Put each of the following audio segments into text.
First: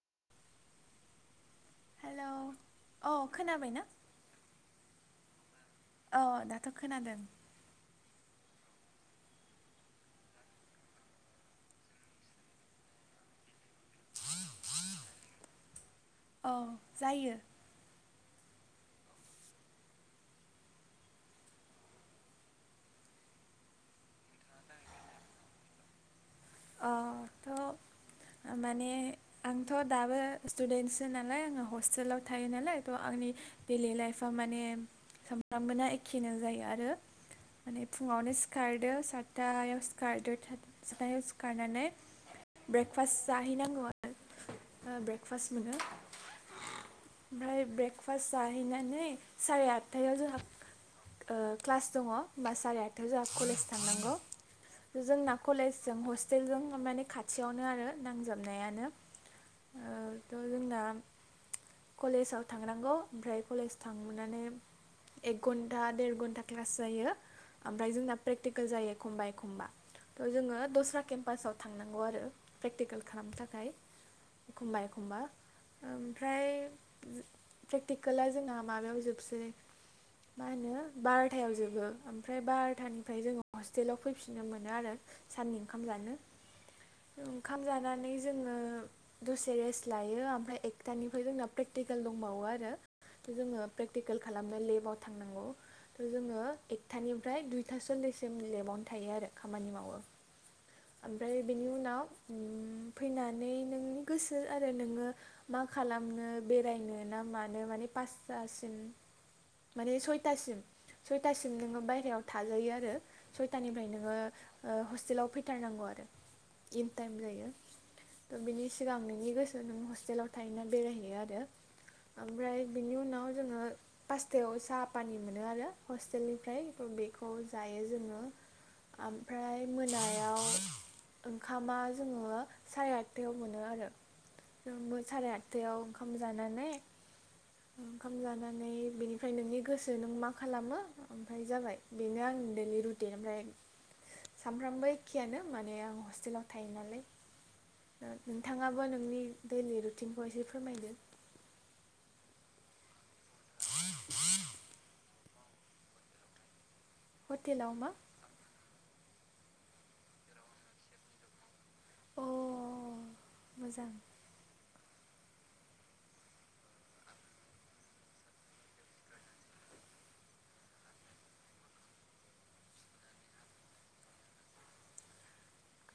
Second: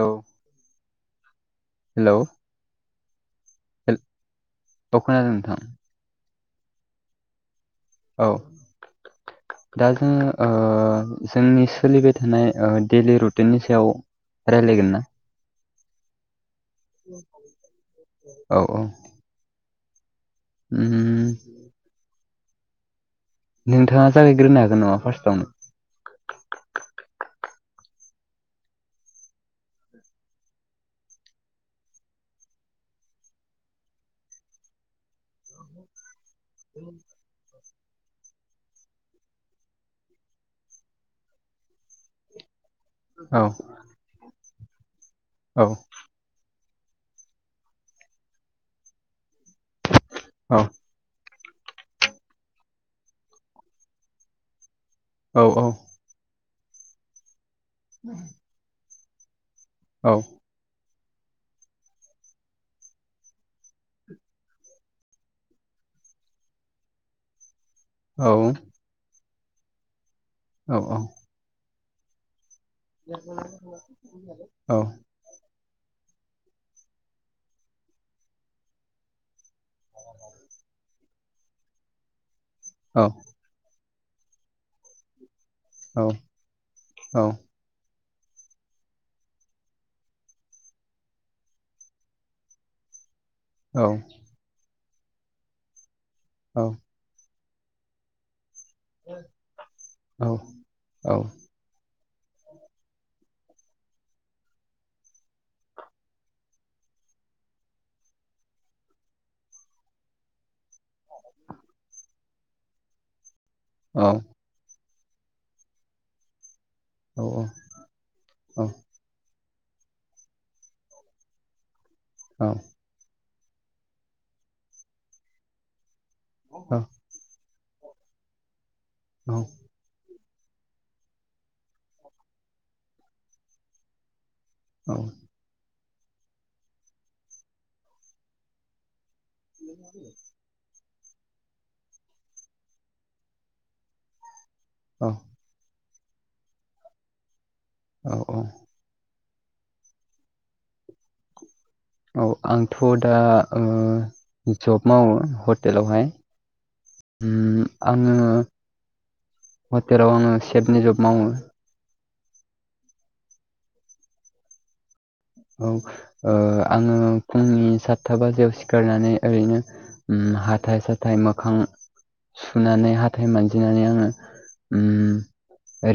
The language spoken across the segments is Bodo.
औ हेलौ अ खोनाबाय ना हेल औ खोनादों नोंथां औ दाथ' खोनादों औ दा जोङो जोंनि सोलिबाय थानाय डैलि रुटिननि सायाव रायज्लायगोन ना औ जायो औ औ उम उम नोंथाङा जागायग्रोनो हागोन नामा फार्स्टआवनो अ थ' माने आंथ' दाबो स्टुडेन्टसो नालाय आङो हस्टेलाव थायो नालाय थ' आंनि डैलि लाइफआ माने सामफ्रामबो ना एखेनो जायो आरो माने फुङावनो सिखारदो सातथायाव सिखारदो सातथायाव खारनानै ब्रेकफास्ट औ जाहैनांगौ आरो ब्रेकफास्ट औ मोनो ओमफ्राय ब्रेकफास्ट जाहैनानै सारिआत्तायाव जोहा औ क्लास दङ बा साराय आटायाव जोंहा कलेज थांनांगौ जोंना औ औ कलेजजों हस्टेलजों मानि खाथियावनो आरो नांजाबनायानो ओ औ थ' जोंना कलेजाव थांनांगौ ओमफ्राय कलेज थांनानै एक घन्टा देर घन्टा क्लास जायो ओमफ्राय जोंना औ प्रेकटिकेल जायो एखमबा एखमबा थ' जोङो औ दस्रा केम्पासाव थांनांगौ आरो प्रेक्टिकेल खालामनो थाखाय औ एखमबा एखमबा ओमफ्राय प्रेक्टिकेला जोंना माबायाव जोबसै मा होनो बार'थायाव जोबो ओमफ्राय बार टानिफ्राय जोङो हस्टेलाव फैफिननो मोनो आरो साननै ओंखाम जानो ओंखाम जानानै जोङो दसे रेस्ट लायो ओमफ्राय एकथानिफ्राय जोंना प्रेकटिकेल दंबावो आरो जोङो प्रेकटिकेल खालामनो लेबाव थांनांगौ थ' जोङो एकथानिफ्राय दुइथा सललिससिम लेबावनो थायो आरो खामानि मावो औ ओमफ्राय बेनि उनाव फैनानै नोंनि गोसो आरो नोङो मा खालामनो बेरायनो ना मानो माने पासथासिम माने सयथासिम सयथासिम नोङो बायहेरायाव थाजायो आरो सयथानिफ्राय नोङो हस्टेलाव फैथारनांगौ आरो इन टाइम जायो थ' बिनि सिगां नोंनि गोसो नों हस्टेलाव थायोना बेरायहैयो आरो ओमफ्राय बिनि उनाव जोङो पासथायाव साहा पानि मोनो आरो हस्टेलनिफ्राय बेखौ जायो जोङो ओमफ्राय मोनायाव याव ओंखामा जोङो साराय आटथायाव मोनो आरो जोंङो साराय आठथायाव ओंखाम जानानै ओंखाम जानानै बेनि फ्राय नोंनि गोसो नों मा मा खालामो ओमफ्राय जाबाय बेनो आं दैलि रुटिन ओमफ्राय सानफ्रामबो एखेयानो माने आं हस्टेलाव थायो नालाय औ औ नोंथाङाबो बो नोंनि दैलि रुटिनखौ एसे फोरमायदो औ आंथ' दा जब मावो हटेलावहाय हटेलाव मा आङो हटेलाव आङो सेफनि जब मावो अ मोजां औ आङो फुंनि सातथा बाजियाव सिखारनानै ओरैनो उम हाथाय साथाय मोखां सुनानै हाथाय मानजिनानै आङो उम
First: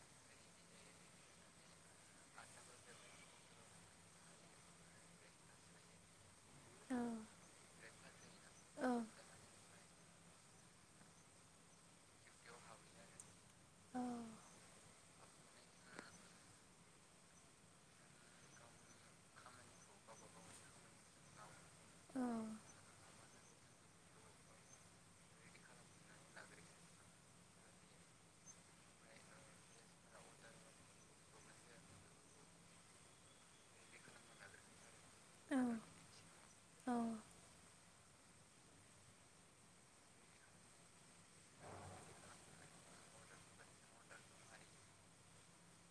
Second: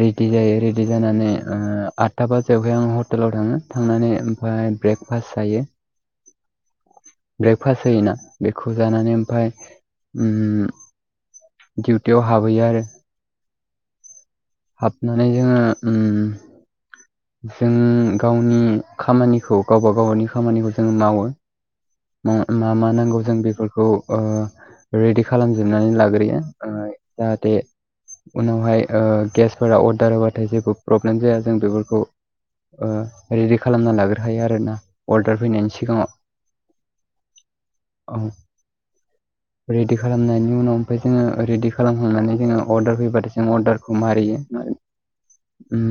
रेडि जायो रेडि जानानै ओ आदथा बाजायावहाय आं हटेलाव थाङो थांनानै ओमफ्राय ब्रेकफास्ट जायो औ ब्रेकफास्ट होयोना बेखौ औ जानानै ओमफ्राय उम दिउटियाव हाबहैयो आरो औ ओमफाय जोङो उम जोङो गावनि खामानिखौ गावबा गावनि खामानिखौ जोङो मावो मा मा नांगौ जों बेफोरखौ ओ रेडि खालामजोबनानै लाग्रोयो ओ जाहाथे उनावहाय ओ गेसफोरा अर्डार होबाथाय जेबो प्रब्लेम जाया जों बेफोरखौ ओ रेडि खालामना लाग्रो खायो आरोना अर्डार औ फैनायनि सिगाङाव औ औ रेडि खालामनायनि उनाव ओमाय जोङो रेडि खालामखांनानै जोङो अर्डार फैबाथाय जों अर्डारखौ मारियो उम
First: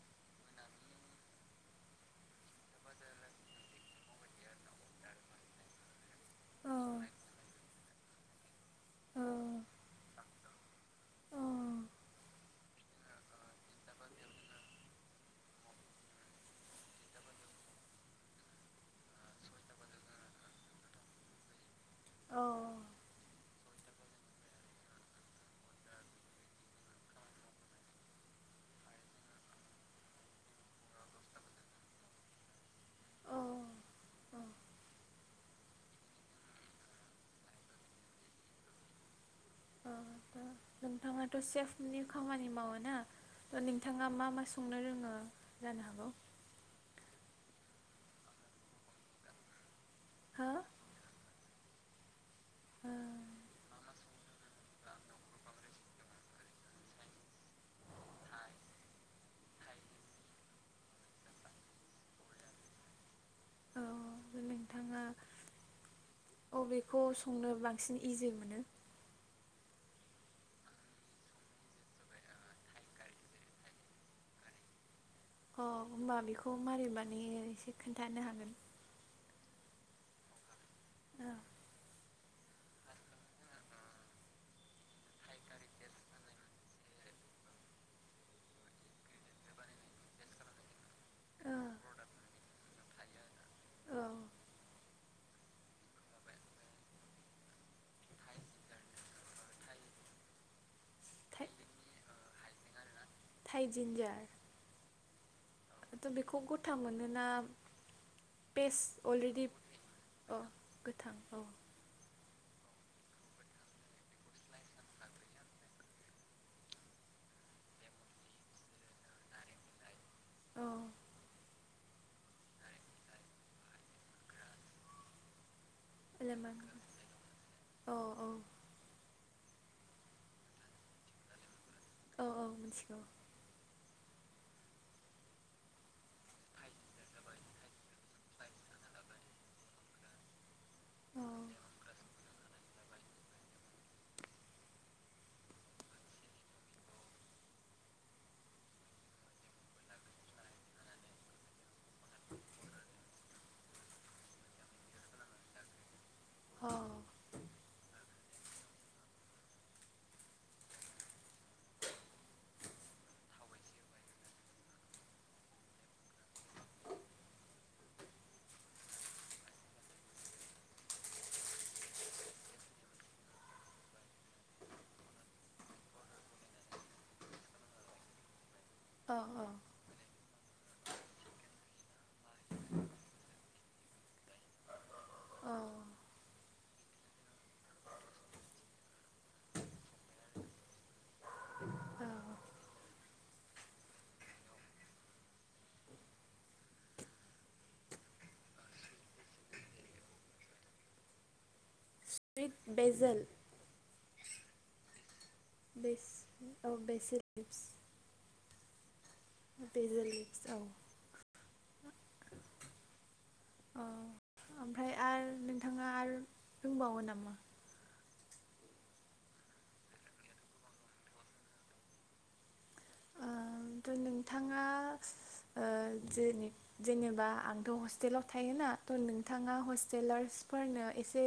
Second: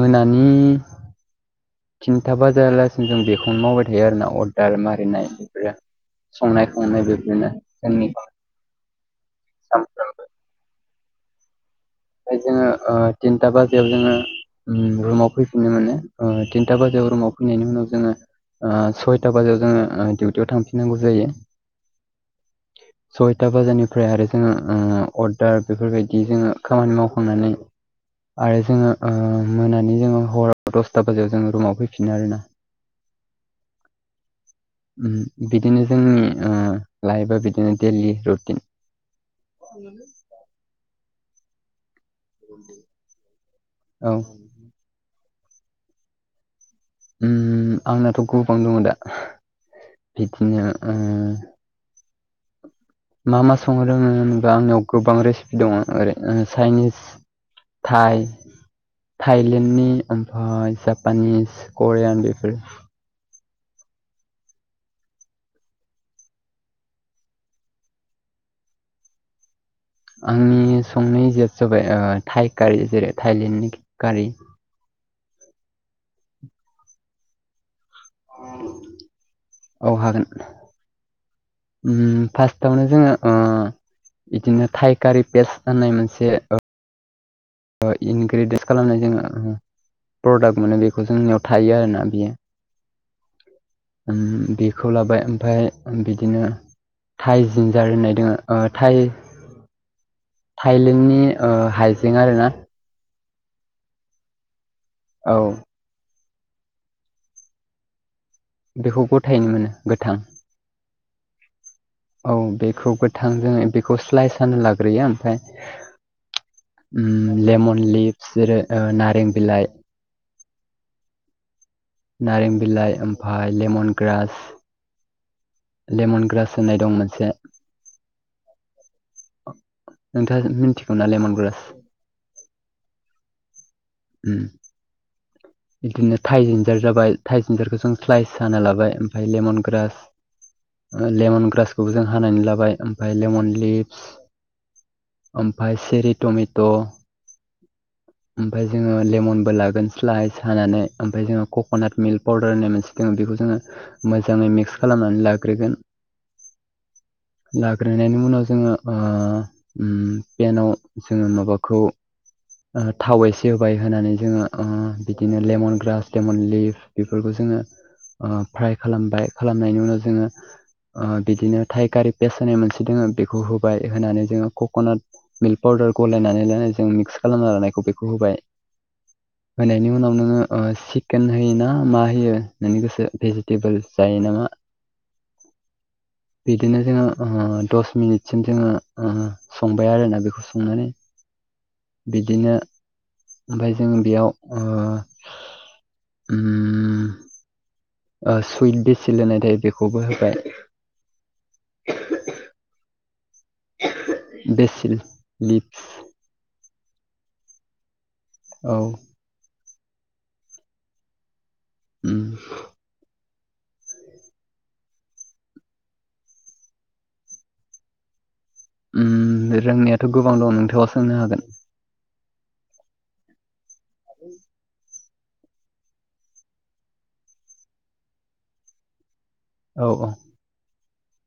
मोनानि थिनथा बाजायालासिनो जों बेखौनो मावबाय थायो आरोना अर्दार मारिनाय बेफोरो संनाय औ खावनाय बेफोरनो जोंनि खामा औ ओमफाय जोङो ओ तिनथा बाजियाव जोङो उम रुमाव फैफिननो मोनो ओ थिनथा बाजायाव रुमाव फैनायनि उनाव जोङो ओ सयथा बाजायाव जोङो ओ डिउटियाव थांफिननांगौ जायो औ सय सयथा बाजारनिफ्राय आरो जोङो ओ अर्डार बेफोरबायदि जोङो खामानि मावखांनानै आरो जोङो ओ मोनानि जोङो हराव दसथा बाजायाव जोङो रुमाव फैफिनो आरोना अ उम बिदिनो जोंनि ओ लाइफा बिदिनो देलि रुटिन ओ दा [inaudible] नोंथाङाथ' सेफनि खामानि मावो ना नोंथाङा औ मा मा सं नो रोङो जानो हागौ उम आंनाथ' गोबां दङ दा हो बिदिनो ओ मा मा संनो रोङो होनबा आंनियाव गोबां रेसिपि दङ ओरै चाइनिस थाइ थाइलेण्डनि ओमफ्राय जापानिस करियान बेफोर औ नोंथा ङा अबेखौ संनो बांसिन इजि मोनो? आंनि संनाय जोब जाबाय ओ थाइकारि जेरै थाइलेण्डनि कारि अ होमबा बेखौ मारि माने एसे खोन्थानो हागोन औ हागोन ओ उम फार्स्टावनो जोङो ओ बिदिनो थाइ कारि पेस्ट होननाय मोनसे ओ ओ इनग्रेडे खालामनाय जोङो प्रडाक्ट मोनो बेखौ जोंनियाव ओ थायो आरोना बियो आरोना औ उम बेखौ लाबाय ओमफ्राय बिदिनो थाइ जिनजार होननाय दोङो ओ थाइ थाइलेण्डनि ओ हाइजें आरोना थाइजीन्जार औ दाथ' बेखौ गथा मोनोना पेस् बेखौ अलरेडि गथायैनो मोनो गोथां अ गोथां औ औ बेखौ गोथां जों बेखौ स्लायस जानो लाग्रोयो ओमफ्राय लेमन लिभस जेरै नारें बिलाइ औ नारें बिलाइ ओमफाय लेमन ग्रास लेमन ग्रास होननाय दं मोनसे [unintelligible] अ औ नोंथाङा मिथिगौ ना लेमन ग्रास औ औ मिथिगौ उ बिदिनो थाइजिन्जार जाबाय थाइजिन्जारखौ जों स्लाइस हाना लाबाय ओमफ्राय लेमन ग्रास औ औ लेमन ग्रासखौबो जों हानानै लाबाय ओमफाय लेमन लिबस ओमफाय सेरि टमेट' ओमफाय जोङो लेमनबो लागोन स्लाइस हानानै ओमफाय जोङो कक'नाट मिल्क पाउदार होननाय मोनसे जों बेखौ जोङो मोजाङै मिक्स खालामनानै लाग्रोगोन अ लाग्रोनायनायनि उनाव जोङो पेनाव जोङो माबाखौ थाव एसे होबाय होनानै जोङो बिदिनो लेमन ग्रास लेमन लिफ बेफोरखौ जोङो फ्राय खालामबाय खालामनायनि उनाव जोङो बिदिनो थाइखारि पेस होनाय मोनसे दोङो बेखौ होबाय होनानै जोङो कक'नाट मिल्क पाउदार गलायनानै लानायजों मिक्स खालामना लानायखौ बेखौ होबाय अ अ होनायनि उनाव नोङो चिकेन होयोना मा होयो नोंनि गोसो भेजिटेबोल जायो ना मा [inaudible] औ बिदिनो जोङो दस मिनिटसिम जोङो संबाय आरोना बेखौ संनानै [unintelligible] बिदिनो ओमफाय जों बेयाव [unintelligible] सुइट बेसिल होननाय थायो बेखौबो होबाय सुइत बेजोल बेसिल लिभस बेसिल औ बेसिल लिभस औ बेजोलिभस औ उ औ ओमफ्राय आरो नोंथाङा आरो रोंबावो नामा रोंनायाथ' गोबां दं नोंथाङा सोंनो हागोन दा नोंथाङा जेनि जेनेबा आंथ' हस्टेलाव थायोना थ' नोंथाङा औ हस्टेलार्सफोरनो एसे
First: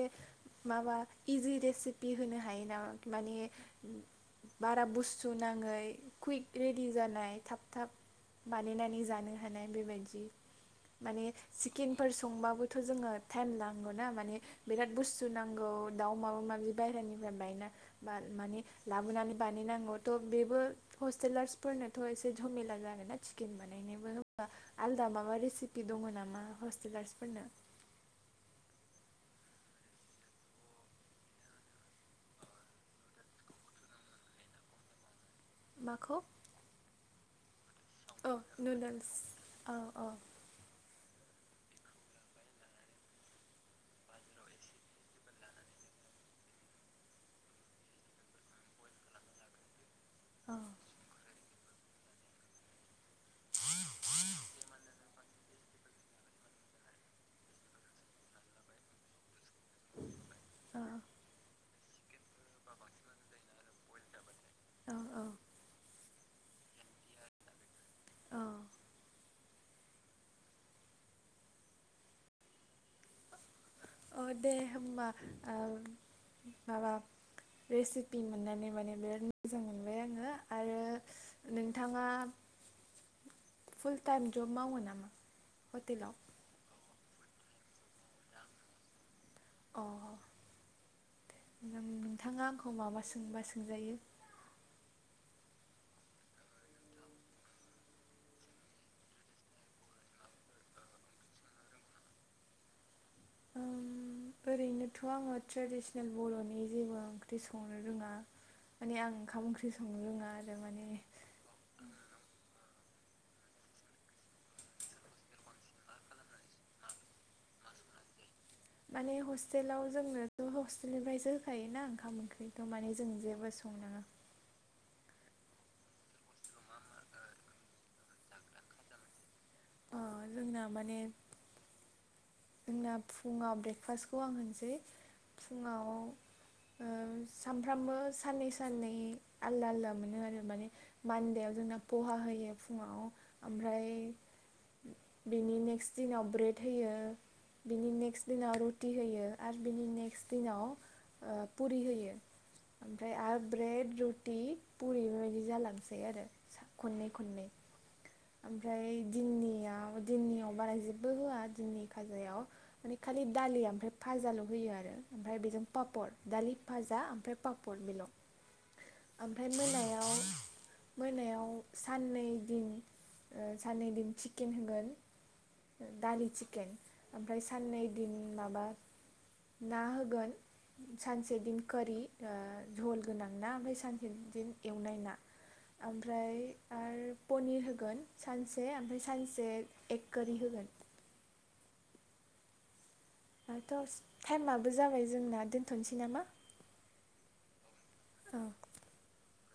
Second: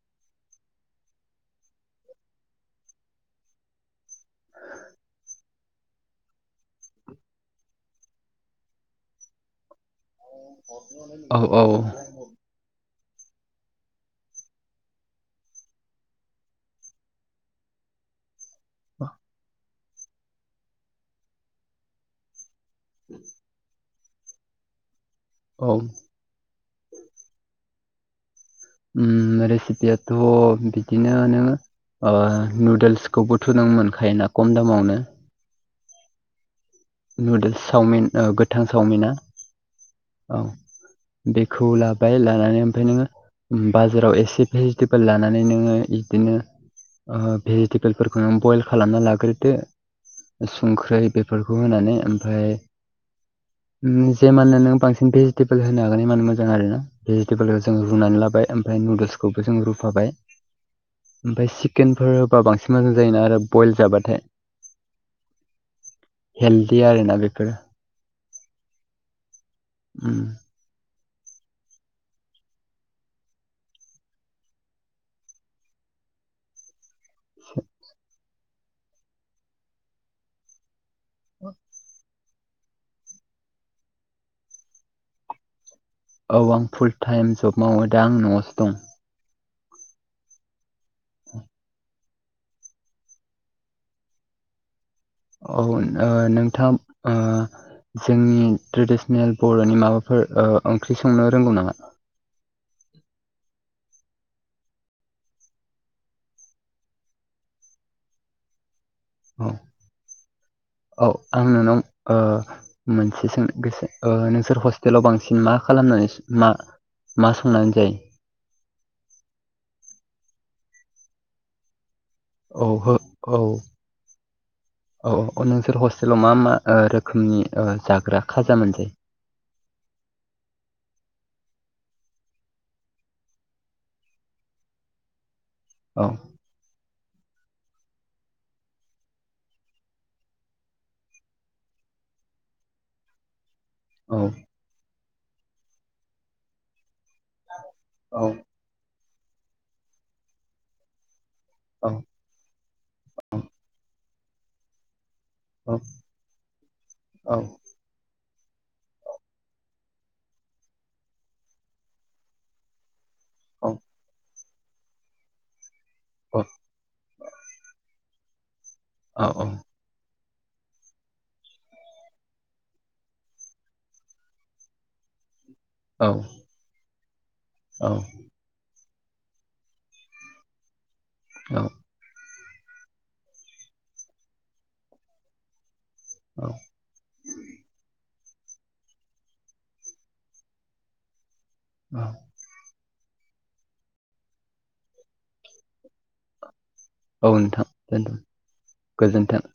माबा इजि रेसिपि होनो हायो नामा माने बारा बुस्थु नाङै कुइक रेडि जानाय थाब थाब बानायनानै जानो हानाय बेबायदि माने औ चिकेनफोर औ संबाबोथ' जोङो टाइम नांगौ ना माने बिराद बुस्थु नांगौ दाउ माबा माबि बाहेरानिफ्राय बायना मान माने लाबोनानै बानायनांगौ थ' बेबो हस्टेलार्सफोरनोथ' एसे झामेला जा ना चिकेन बानायनायबो आलदा माबा औ रेसिपि दङ नामा हस्टेलार्सफोरनो उम रेसिपियाथ' बिदिनोआनो ओ नुदोल्सखौबोथ' नों मोनखायोना खम दामावनो माखौ नुदोल्स सावमिन ओ औ गोथां नुदोल्स सावमिना औ अ औ बेखौ लाबाय लानानै ओमफ्राय नोङो बाजाराव एसे भेजिटेबोल लानानै नोङो इदिनो ओ भेजिटेबोलफोरखौ नों बयल खालामना लाग्रोदो औ संख्रै बेफोरखौ होनानै ओमफाय उम जे मानो नों बांसिन भेजिटेबोल होनो हागोना एमाननो मोजां आरोना भेजिटेबोलखौ जों रुनानै लाबाय ओमफाय नुदोल्स खौबो जों रुफाबाय औ ओमफ्राय चिकेनफोर होबा बांसिन मोजां जायोना आरो बयल जाबाथाय औ औ हेलदि आरोना बेफोर अ उम औ दे होमबा ओम माबा रेसिपि मोननानै माने बिराद मोजां मोनबाय आङो आरो नोंथाङा फुल टाइम जब मावो नामा हटेलाव? औ आं फुल टाइम जब मावो दा आं न'आवसो दं अ नोंथाङा आंखौ माबा सोंबा सोंजायो अ ओ नोंथां ओ जोंनि ट्रेडिसनेल बर'नि माबाफोर ओंख्रि संनो रोंगौ नामा? ओम ओरैनोथ' आङो ट्रेडिसनेल बर'नि जेबो ओंख्रि संनो रोङा माने आं ओंखाम औ ओंख्रि संनो रोङा आरो माने औ आं नोंनाव ओ मोनसे सों गोसो नोंसोर हस्टेलाव बांसिन मा खालामनानै मा मा संनानै जायो माने हस्टेलाव जोंनोथ' हस्टेलनिफ्रायसो होखायोना ओंखाम ओंख्रि औ हो औ औ औ औ नोंसोर हस्टेलाव मा मा रोखोमनि जाग्रा खाजा मोनजायो अ जोंना माने जोंना फुङाव ब्रेकफास्टखौ आं होननोसै फुङाव ओ औ सामफ्रामबो साननै साननै आलदा आलदा मोनो आरो माने मानदेयाव जोंना पहा होयो फुङाव ओमफ्राय औ बिनि नेक्स्ट दिनाव ब्रेड होयो बिनि औ नेकस्ट दिनाव रुटि होयो आरो बिनि नेकस्ट दिनाव ओ पुरि औ होयो ओमफ्राय आर ब्रेड रुटि पुरि बायदि औ जालांसै आरो खननै औ खननै औ ओमफ्राय दिननियाव दिननियाव बारा जेबो होआ दिननि खाजायाव माने खालि दालि ओमफ्राय भाजाल' होयो आरो ओमफ्राय बेजों पापर औ दालि भाजा आमफ्राय पापर बिल' औ औ ओमफ्राय मोनायाव मोनायाव साननै दिन ओ साननै दिन चिकेन होगोन औ दालि चिकेन आमफ्राय साननै औ दिन माबा ना होगोन सानसे दिन औ करि ओ झल गोनां ना ओमफ्राय सानसे बिदि एवनाय ना ओमफ्राय औ आरो पनिर होगोन सानसे ओमफ्राय सानसे एक कोरि होगोन [inaudible] दाथ' टाइमाबो जाबाय जोंना दोनथ'नोसै नामा औ नोंथां दोनथ' औ गोजोनथों